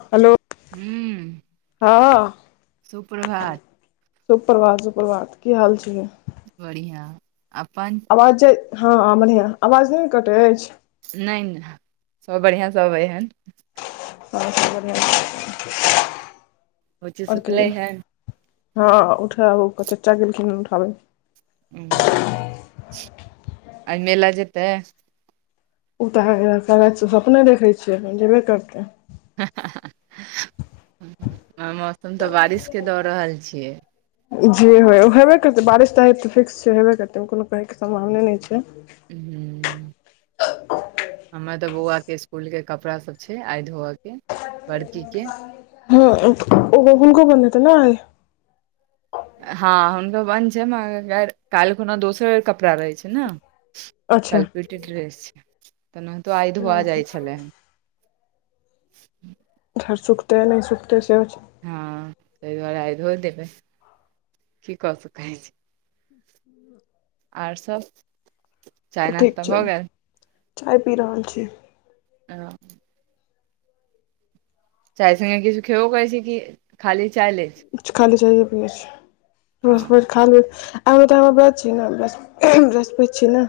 Hello हूँ हँ सुप्रभात शुभप्रभात शुभप्रभात की हाल छै बढ़िआ अपन आवाज जे हँ बढ़िआँ आवाज नहि ने कटैत अछि नहि नहि सभ बढ़िआँ सभइ हन आओर बुच्ची सुतले कहियो हन हँ उठब चचा गेलखिन उठाबै ह आय मेला जेतै उ तारा अपने देखै छियै जेबे करतै ह हा मौसम तऽ बारिश के दऽ रहल छियै जे होय हेबे करतै बारिश तारिश तऽ फिक्स छै हेबे करते को कहैके सम्भावने नहि छै [unintelligible] हमरा तऽ बौआके इसकुल के कपड़ा सब छै आइ धोअ के बड़की के हँ ओ हुनको बन त ने आइ हँ हुनको बन्द छै मगर काल्ह खुना दोसर कपड़ा रहै छै ने अच्छा कलपीट ड्रेस तेनाहितो आइ धोआ जाइत छलै हे घर सुखते नहि सुखते सेहो छै हँ तही दुआरे आ धो देबै की कऽ सकै छी आर सभ ओ ठीक छै चाय पी रहल छी ह चाय स्े किछु खेबो करै छी कि खाली चाय ले छि किछ खाली चाए पीच ओ रोस पर खा आबू तऽ आाँ ब्रात छी ने ब बृहस्पत छी ने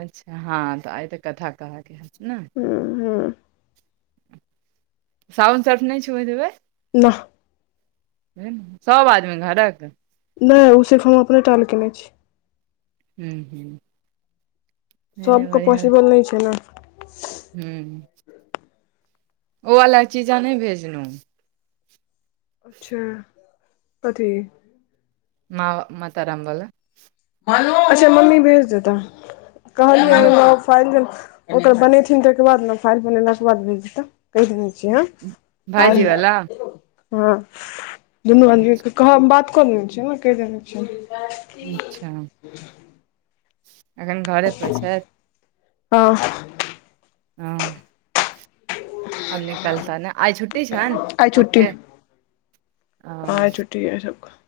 अच्छा हँ तऽ आइ तऽ कथा कहतय ने ह हू साबुन सर्फ नहि छु बयात हेबेई नाह सब आदमी घरक नहि ओ सिर्फ हम अपने टाल केने छी ह्म हू सबके पॉसिबल नहि छै ने हू ओ वाला चीजा अहाँ नहि भेजलूहुँ अच्छा कथी म म ताराम बोल नम्बर [unintelligible] ओकर बनेथिन तकर बाद ने फाइल बनेला के बाद भे जेत कहि द दे किया भाइजी वाला हैयो हँ दुनू आदमीक अच्छा के कह बात क देने छि ने क देने छै अच्छा [unintelligible] एखन घरे पर छथि ह हँ आम निकलता ने आइ छुट्टी छैन आइ छुट्टी ओके [unintelligible]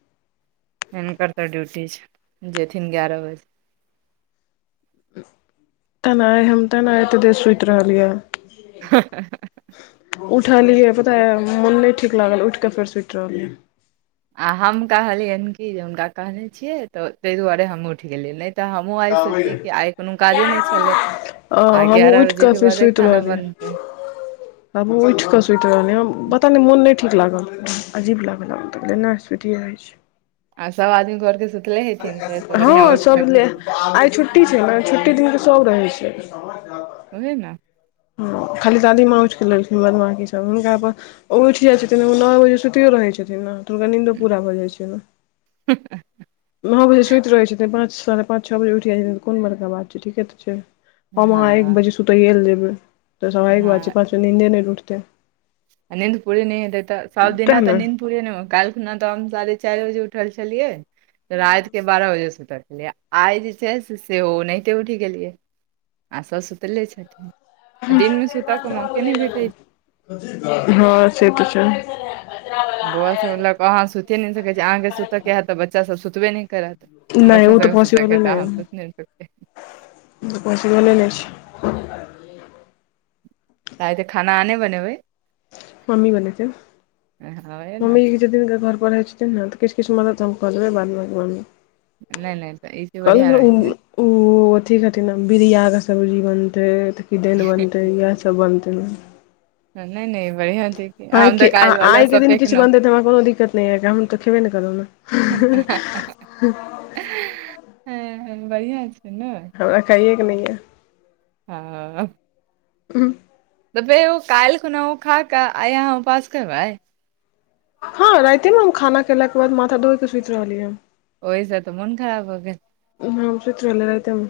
हिनकर तऽ ड्यूटी छै जेथिन ग्यारह बजे तेनाइ हम तेना एते देर सुति रहलियै ह ह ह उठलियै पता य मोन नहि ठीक लागल उठ कऽ फेर सुति रहलियै आ हम कहलियन कि जे हुनका कहने छियै तऽ ताहि दुआरे हम उठि गेलियै तऽ हमहहुँ आइ सोचियै कि आइ कोनो काजे नहि छले अ आ हमहूँ ग्यारह उठि बजे कऽ के बादे खाना बनते [inaudible] हमबू उठि कऽ सुति रहलिय हँ पता नहि मोन नहि ठीक लागल अजीब लागल नहि सुतिए रहैत छी आ सब आदमी घरके सुत हँ सभ ले आइ छुट्टी छै ने छुट्टी दिनक ते सभ रहै छै होेई नै ह खाली दादी माँ उठ कऽ लेलखिन बदमाकी सब हुनका पर ओ उठि जाइत छथिन ओ नओ बजे सुतियो रहैत छथिन ने तऽ हुनका नीन्दो पूरा भऽ जाइत छनि हुँ हह नौऊ बजे सुइत रहै छै पाँच साढ़े पाँच छओ बजे उठि जाय छथिन तऽ कोन बड़का बात छै ठीके तऽ छै हम अहाँ एक हँ बजे सुतैये ल जेबै तऽ सवा एक बाजे छै पांच बजे निन्दे नहि टुटते नीन्द पुरै नहि हेते त सात दिन आ त ने नीन्द पुर नय कालिह खुना तऽ हम साढ़े चारि बजे उठल छलियै रातिके बारह बजेसँ सूतलिए आइ जें छै सेहो ओनाहिंते उठि गेलियै आ सभ सुतले छथिन आ दिनमे सुतय के मौके नहि भेटैत छै हँ से तऽ छै बोआ सब ल क अहाँ सुति नहि सकै छ छी अहाँके सुतऽके हैत तऽ बच्चा सब सुतबे नहि करत नहि बच्चा ओ सबके सुतैके ह तऽ अहाँ सुति नहि सकतेै पोसीवले नहि छै तऽइ तऽ खाना आ नहि बनेबै मम्मी बैनेते हवे ने मम्मीके जेहि दिनका घर पर रहैत छथिन ने तऽ किछु किछु मदद हम कऽ देबै बाद बांकी मम्मी नहि नहि तऽ ई चीज बढ़िया कहलो रहै उँ छै ओ अथी कहथि ने बिरिया के सब्जी बनते किदैन बनतै इएह सब बनतै नहि नहि बढ़िआँ छै कि, हम आइके तऽ काल्हि वला आइके सब दिन किछु फेकलौं बनतै तऽ हमरा कोनो दिक्कत नहि यए हम तऽ खेबे नहि करब ने [inaudible] हँ बढ़िआँ छै ने हमरा खाइएके नहि यऽ हाँ हुँम ते फेर ओ काल्हि खुना ओ खाकऽ आइ अहाँ उपवास करबै हँ राइते मे हम खाना खेलके बाद माथा धोय के सुति रहलियै ओहिसँ तऽ मोन खराब भ गेल हम सुत रहलो रातिमे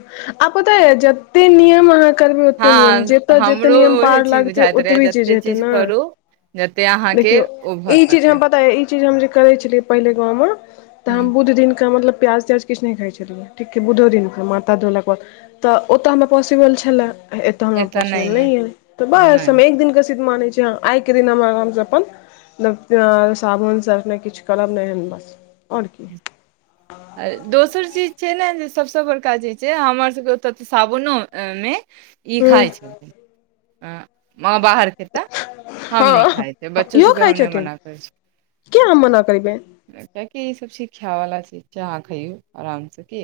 आ पता या जते नियम अहाँ करबै ओते नियम हँ जतऽ जते हमरो नियम उहे पार चीज लागतै बुझाइत रहै ओतबी चीज जते हेतै ने करू जते अहाँ देखियौ ई चीज हम पता यए ई चीज हम जे करै छलियै पहिले गाँवमे तऽ हूँ हम बुध दिन के मतलब प्याज तियाज किछु नहि खा छलियै ठीक बुधो दिन मा धोलाके बाद तऽ ओतऽ हमरा पॉसिबल छलै तऽ हमरा एतऽ पॉसिबल य नहि है तऽ बस नहि हम एक दिननक के सीद्ध माने छी हाँ आइके दिन हम आरामसँ अपन म साबुन सर्फ नहि किछु करब नहि बस आओर की आ दोसर चीज छै ने जे सभसँ बड़का चीज छै हमर सभके ओतय तऽ सावनोमे ई हूँ खााय छथिन माँ बाहर एतह हम नहि खाइ हँ बच्चो इहो सबके खाइ हम नहि छथिन मना करै छी किया हम मना करबै किया की ईसब छिय खाय वला चीज हाँ खइौ आराम से की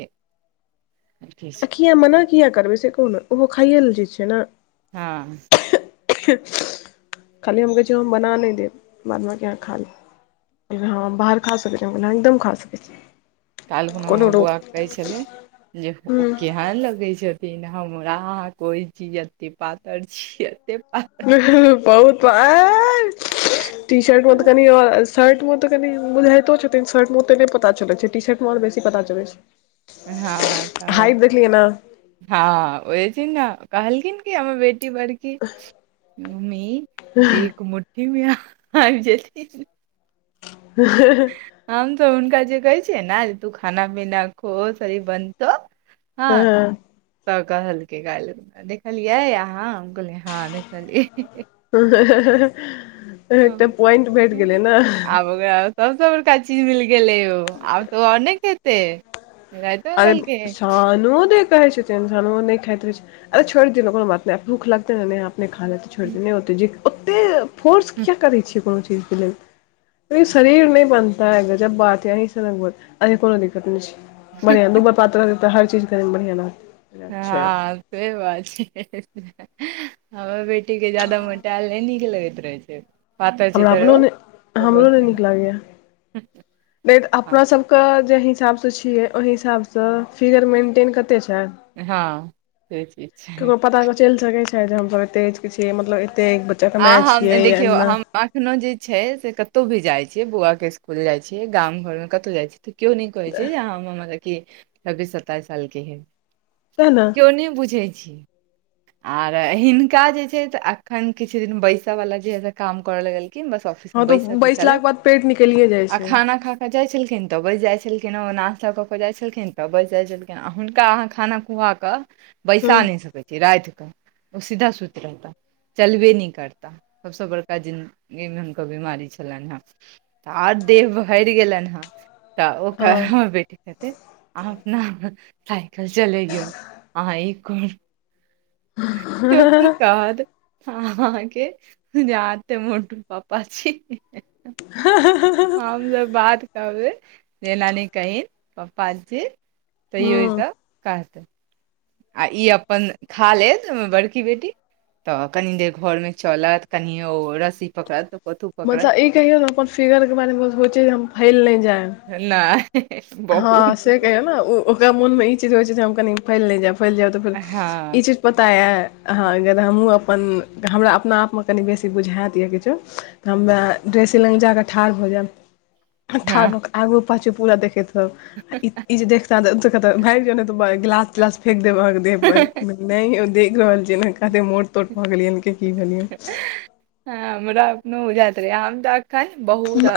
किया मना किया करबै से कहु ने ओहो खाइए ल जे छै ने हँ खाली हम कहै छी हम बना नहि देब बाद बे अहाँ खा लेब हँ बाहर खा सकैत छी ना एकदम खा सकैत छी कलखुना कोनो हमर रोक बौआ कहै छलै जे ओ हूँ केहन लगैत छथि नहि हमरा अहाँके ओहि छी एते पातर छी एतेक बहुत पातर टी शर्ट मे तऽ आओर कनि शर्ट मे तऽ कनि बुझाइतो छथिन शर्ट मे ओे नहि पता चलैत छै टी शर्ट मे आओर बेसी पता चलै छै हँ तऽ हाइट देखलियै ने हँ ओ बै दिन ने कहलकिन हमर बेटी बड़की मम्मी एक मु ठी मे आबि जेथिन [unintelligible] हम तऽ हुनका जे कहै छियै ने जे तू खाना पीना खो शरीर बनतौ हँ तऽ कहलकै देखलियै अहाँ कहलियै ह देखलियै एकटा पॉइंट भेट गेलै ने क सभसँ बड़का चीज मिल गेलै यौ आब तऽ ओ आओर नहि खेतै राइतो मे अरे कहलकै सानू देख कहै छै इन्सान नहि खाइत रह छै छोड़ि दियौ कोनो बात नहि भूख लगतै नहि खा ल लेल तऽ छोड़ि कऽ नहि ओतेक जे ओतेक फोर्स हँ किएक करै छियै कोनो चीजके लेल शरीर नहि बनता ह अगर जब बाते अहंसँ बत अी कोनो दिक्कत नहि छै बढ़िया ूबर पात दऽ हर चीज क बढ़िया न हँ से बात छै हमर बेटीके जादा मोटायल नहि नीक लगैत रहै छै पातर हमरा चितर अपनो ओ नहि तऽ हमरो बहुत नहि नीक लागैए नहि हँ अपना सबके जे हिसाबसँ छियै ओहि हिसाबसँ फिगर मेन्टेन कते छै हँ से चीज छै ककरो पता चलि सकै छै जे हमस एते कि मतलब एते आ हम देखियौ हम अखनो जे छै से कतौ भी जाय छीे बौआ के स्कूल जाय छीै गामं घर में कतौ जाय छी तऽ केओ नहि कहै छै जे मतलब कि छब्बीस सताइस सालके हइ तेँ न केओ नहि बुझै छी आर हिनका जे छै अखन किछ दिन बैसा बला जे काम कर लग गेलल कि हँ तऽ बैसल जे छलखिन बैसलाके बाद पेट निकलिए जाइ आ छै खाना खा खऽ जाइत छलखिन तऽ बैसि जाइत छलखिन हँ ओ नाथ लऽ कऽ खऽ जाइत छलखिन तऽ बैसि जाइत छलखिन आओ हुनका अहाँ खाना खुआऽ केऽ हँ बैसा नहि सकै छी रातिकऽ ओ सीधा सुति रहता चलबे नहि करताह सभसँ बड़का जिन्दगीमे हुनकर बिमारी छलनि हन तऽ आर देह भरि गेलनि हेँ तऽ ओ हँ कहमे बेटि कहतै अहाँ अपना साइकिल चलेयो अहाँ एक कर केओ कि कहत अहाँ के जाते मोटू पापा छी ह हँ हम तब बात कहबे रेनानी कहहिन प्पा जी तऽ यै हँ त कहतै आ ई अपन खा लेत ओ बड़की बेटी तऽ कनी देर घर में चलत कनि ओ रस्सी पकड़त तऽ कतु मतलब ई कहियौ ने अपन फिगर के बारेमे सोचे जे हम फैल नहि जायब नहि [unintelligible] हँ से कहियौ ने ओ ओकरा मोनमे ई चीज होइत छै जे हम कनी फैल नहि जायब फैल जायब तऽ फेर हँ ई चीज पता यऽ अहाँ अगर हमहूँ अपन हमरा अपना आपमे कनि बेसी बुझाायत यए किछो हममे ड्रेसी लग जाकऽ ठाढ़ होऽ जाएब [inaudible] ठा आगू पचे पूरा देखैत आ ई जे देखता कते भागि जाो ने गिलास तिलास फेेक देब अहाँ के देह पर नहि ओ देख रहल छिय ने कते मोड़ तोट भऽ गेलियै की भेलियै हमरा अपनो जाइत रहै हम त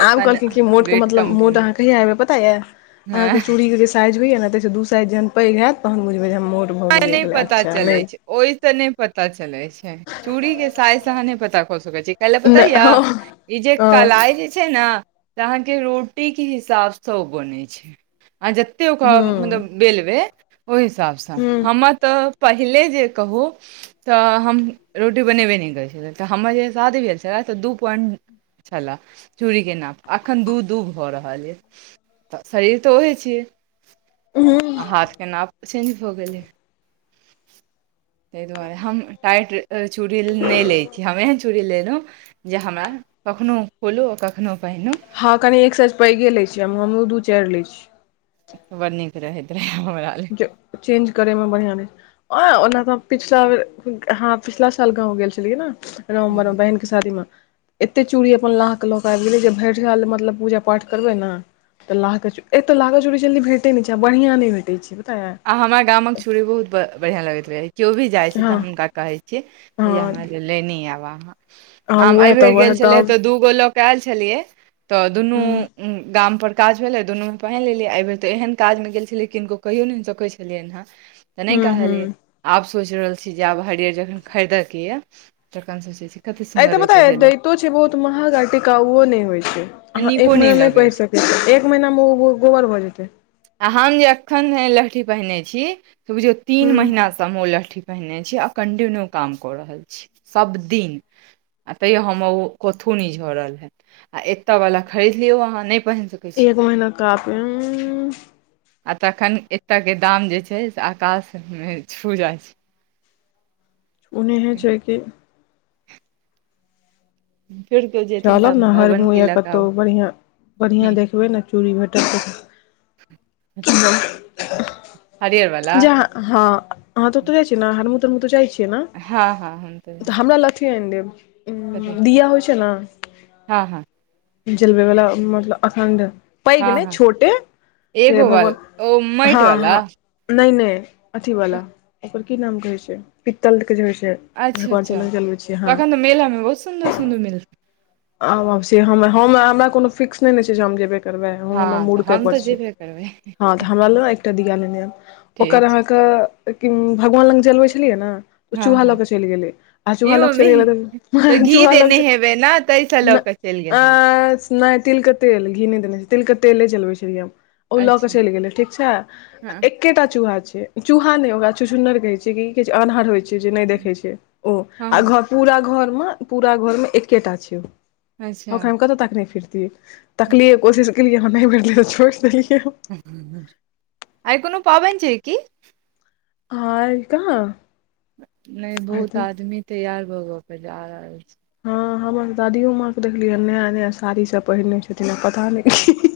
आब कहलखिन क मोट के मतलब कम मोट केलहुँ अहाँ कहिया एयबै पता या हँ अहाँके चूड़ी के जे साइज होइयए ने ततहिसँ दू साइज जहन पैघ होयैत तहन बुझबै जे हम मोट भऽ गेलियैै अच्छा नहि ओहि तऽ नहि पता चलै छै चूड़ी के साइज स अहाँ नहि पता कऽ सकैत छीयै कालल पता यए हँ ई जे हँ कलाइ जे छै ने तऽ अहाँके रोटीके हिसाबसँ ओ बनैत छै अहाँ जतेक ओकरा मतलब बेलबै ओहि हिसाबसँ हँ हममे तऽ पहिले जे कहू तऽ हम रोटी बनेबे नहि करै छलिय तऽ हमर जे शादी भेल छल तऽ दू पॉइंट छलए चूड़ीक के नाप अखन दू दू भऽ रहल य तऽ शरीर तऽ ओहे छियै आ हँ हाथ के नाप चेंज भ गेलै ताहि दुआरे हम टाइट चूड़ी नहि ले छीय हमे चूड़ी लेलहुँ जे हमरा कखनोहु खोलू आ कखनोहु पहिनहु हँ कनि एक सज पैघे लै छी हमहुँ दू चारि लै छीयै बड़ नीक रहैत रहै हमरा लेल चेंज करे में बढ़िया रह आ ओना तऽ पिछला हँ पिछला साल गाँव गेल छलियै ने हमर हूँ। बहिन शादीमे एते चूड़ी अपन लाहके लऽ के आबि गेलै जे भरि साल मतलब पूजा पाठ करबै ने तऽ लाह ची एतऽ लाहके चूड़ी जल्दी भेटै नहि छै आ बढ़िआँ नहि भेट छै पता यै आ हमरा गाम मेक छुरी बहुत बढ़िया लगैत रहे केओ भी जाय छै तऽ हँ हमुनका कहे छै जे भैया हमरा हँ ल लेने आब अहां आ हम उएह तऽ एहिबेर उएह गेल छलै गाम तऽ दू गो लऽ कऽ आयल छलियै तऽ दुनू हूँ गाम पर काज भेले दुनू में पहिन लेलिये ऐ बेर तऽ एहन काज मे गेल छलियै किनको कहियौ न छलियनि हेँ तऽ नहि हूँ हूँ कहलियै आब सोचि रहल छी जे आब हरियर जखन खरीदयके यए तखन सोचैत छी कतेक ए सुन्दर ते रहै पता छै से दैतो छै बहुत महग आ टिकाउओ नहि होइ छै लहठी अहाँ नीको एक महीना नहि लगैत पढ़ि छै सकैत छियै एक महीनामे ओ गोबर भऽ जेतै आ हम जे एखन लहठी पहिने छी बुझियौ तीन हूँ महिनासँ ओ लहठी पहिरने छी आ कन्टिन्यू काम कऽ रहल छी सभ दिन आ तैयो हम ओ कथो न झड़ल हे आ एतताे वाला खरीद लियो अह नहि पहिन सक एक महीना कपे आ तखन एतयके दाम जे छै से आकाशमे छू जाइ छै ओनह छै कि [unintelligible] चाल ने हर कहबनि मुह कि य लऽ कऽ कतहु आउ बढ़िआँ बढ़िआँ देखबै ने चूड़ी भेटल हरियर वाला ज हँ ह तऽ ओतो जाइ छी ने हरमदमे तू जाइ छी हँ हँ हम तऽ हमरा लहठी अनि देब कथी उ दिया होइ छै हँ हँ ने जलबे वाला मतलब अखण्ड पैघ हँ ने हँ छोटे जे एगो वाल भगवान ओ माटि हँ वाला हँ नहि नहि अथीवला ओकर की नाम कहै छै पित्तलके जे होइ छै अच्छा भगवान सब अच्छा लग जलबै छियै हँ तखन तऽ मेलामे बहुत सुन्दर सुन्दर मिलत आ हमरा कोनो फिक्स नहि ने छै जे हम जेबे कि करबै हमर हँ तऽ मूड तेँ हम पर तऽ छै जेबे करबै तऽ हमरा लेल एकटा दीया ने ने एब ठीक ओकर छै अहाँक के कि भगवान लग जलबै छलियै ने हँ चूहा ल हँ के चलि गेलै आ ई चूहा लऽ क चलि गेलै तऽ चूहा लऽ के चल [unintelligible] तै से अ नहि तिलक तेल घी नहि देने छै तिलक तेले चलबै छलियै हम ओ लऽ कऽ अच्छा चलि गेलै ठीक छै एक हँ एकेटा चूहा छै चूहा ओक चुछुनर कहे छै की छै अन्हर होइ छै देखै छै ओ हँ पूरा घरमे एकेटा छै ओ अच्छा ओकरा कतहु तक नहि फिरतियै तकलियै कोशिश केलियै हम नहि फिरलियै छोड़ि देलियै आइ कोनो पाबनि छै कि आइ कहाँ नहि आइ बहुत तऽ आदमी तैयार भऽभऽ के जा रहल छै हँ हमर दादियओ माँकेँ देखलियैन नया नया साड़ीसभ पहिरने छथिन आ पता नहि कि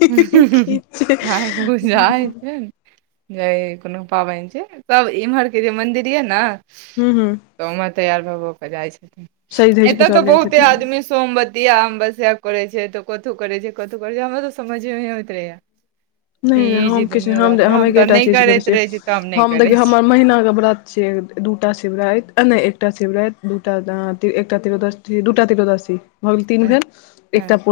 हँ बुझाई [unintelligible] जे कोनो पाबैन छै तब एम्हरके जे मन्दिर यए ने हू हू तऽ ओमर तैयार भऽ भ केऽ जाइ छथिन सजि धजि कऽ एतय तऽ सब जाइत बहुते हेतै आदमी सोमबतिया अमबसिया करे छै तऽ कथो करे छै कथौ करे छै हम तऽ समझमे नहि होइत रहैयै नहि नहि हम किछु नहि हम ह तऽ एकटा नहि चीज करै करैत छियै रहै छी तऽ नहि हम करै देखिय छी हमर महीनाके ब्रत दूटा शिवरायत एकटा शिवरायत दूटा एकटा तरोदशी दूटा त्ररोदशी भऽ टीन भेले अच्छा एकटा पु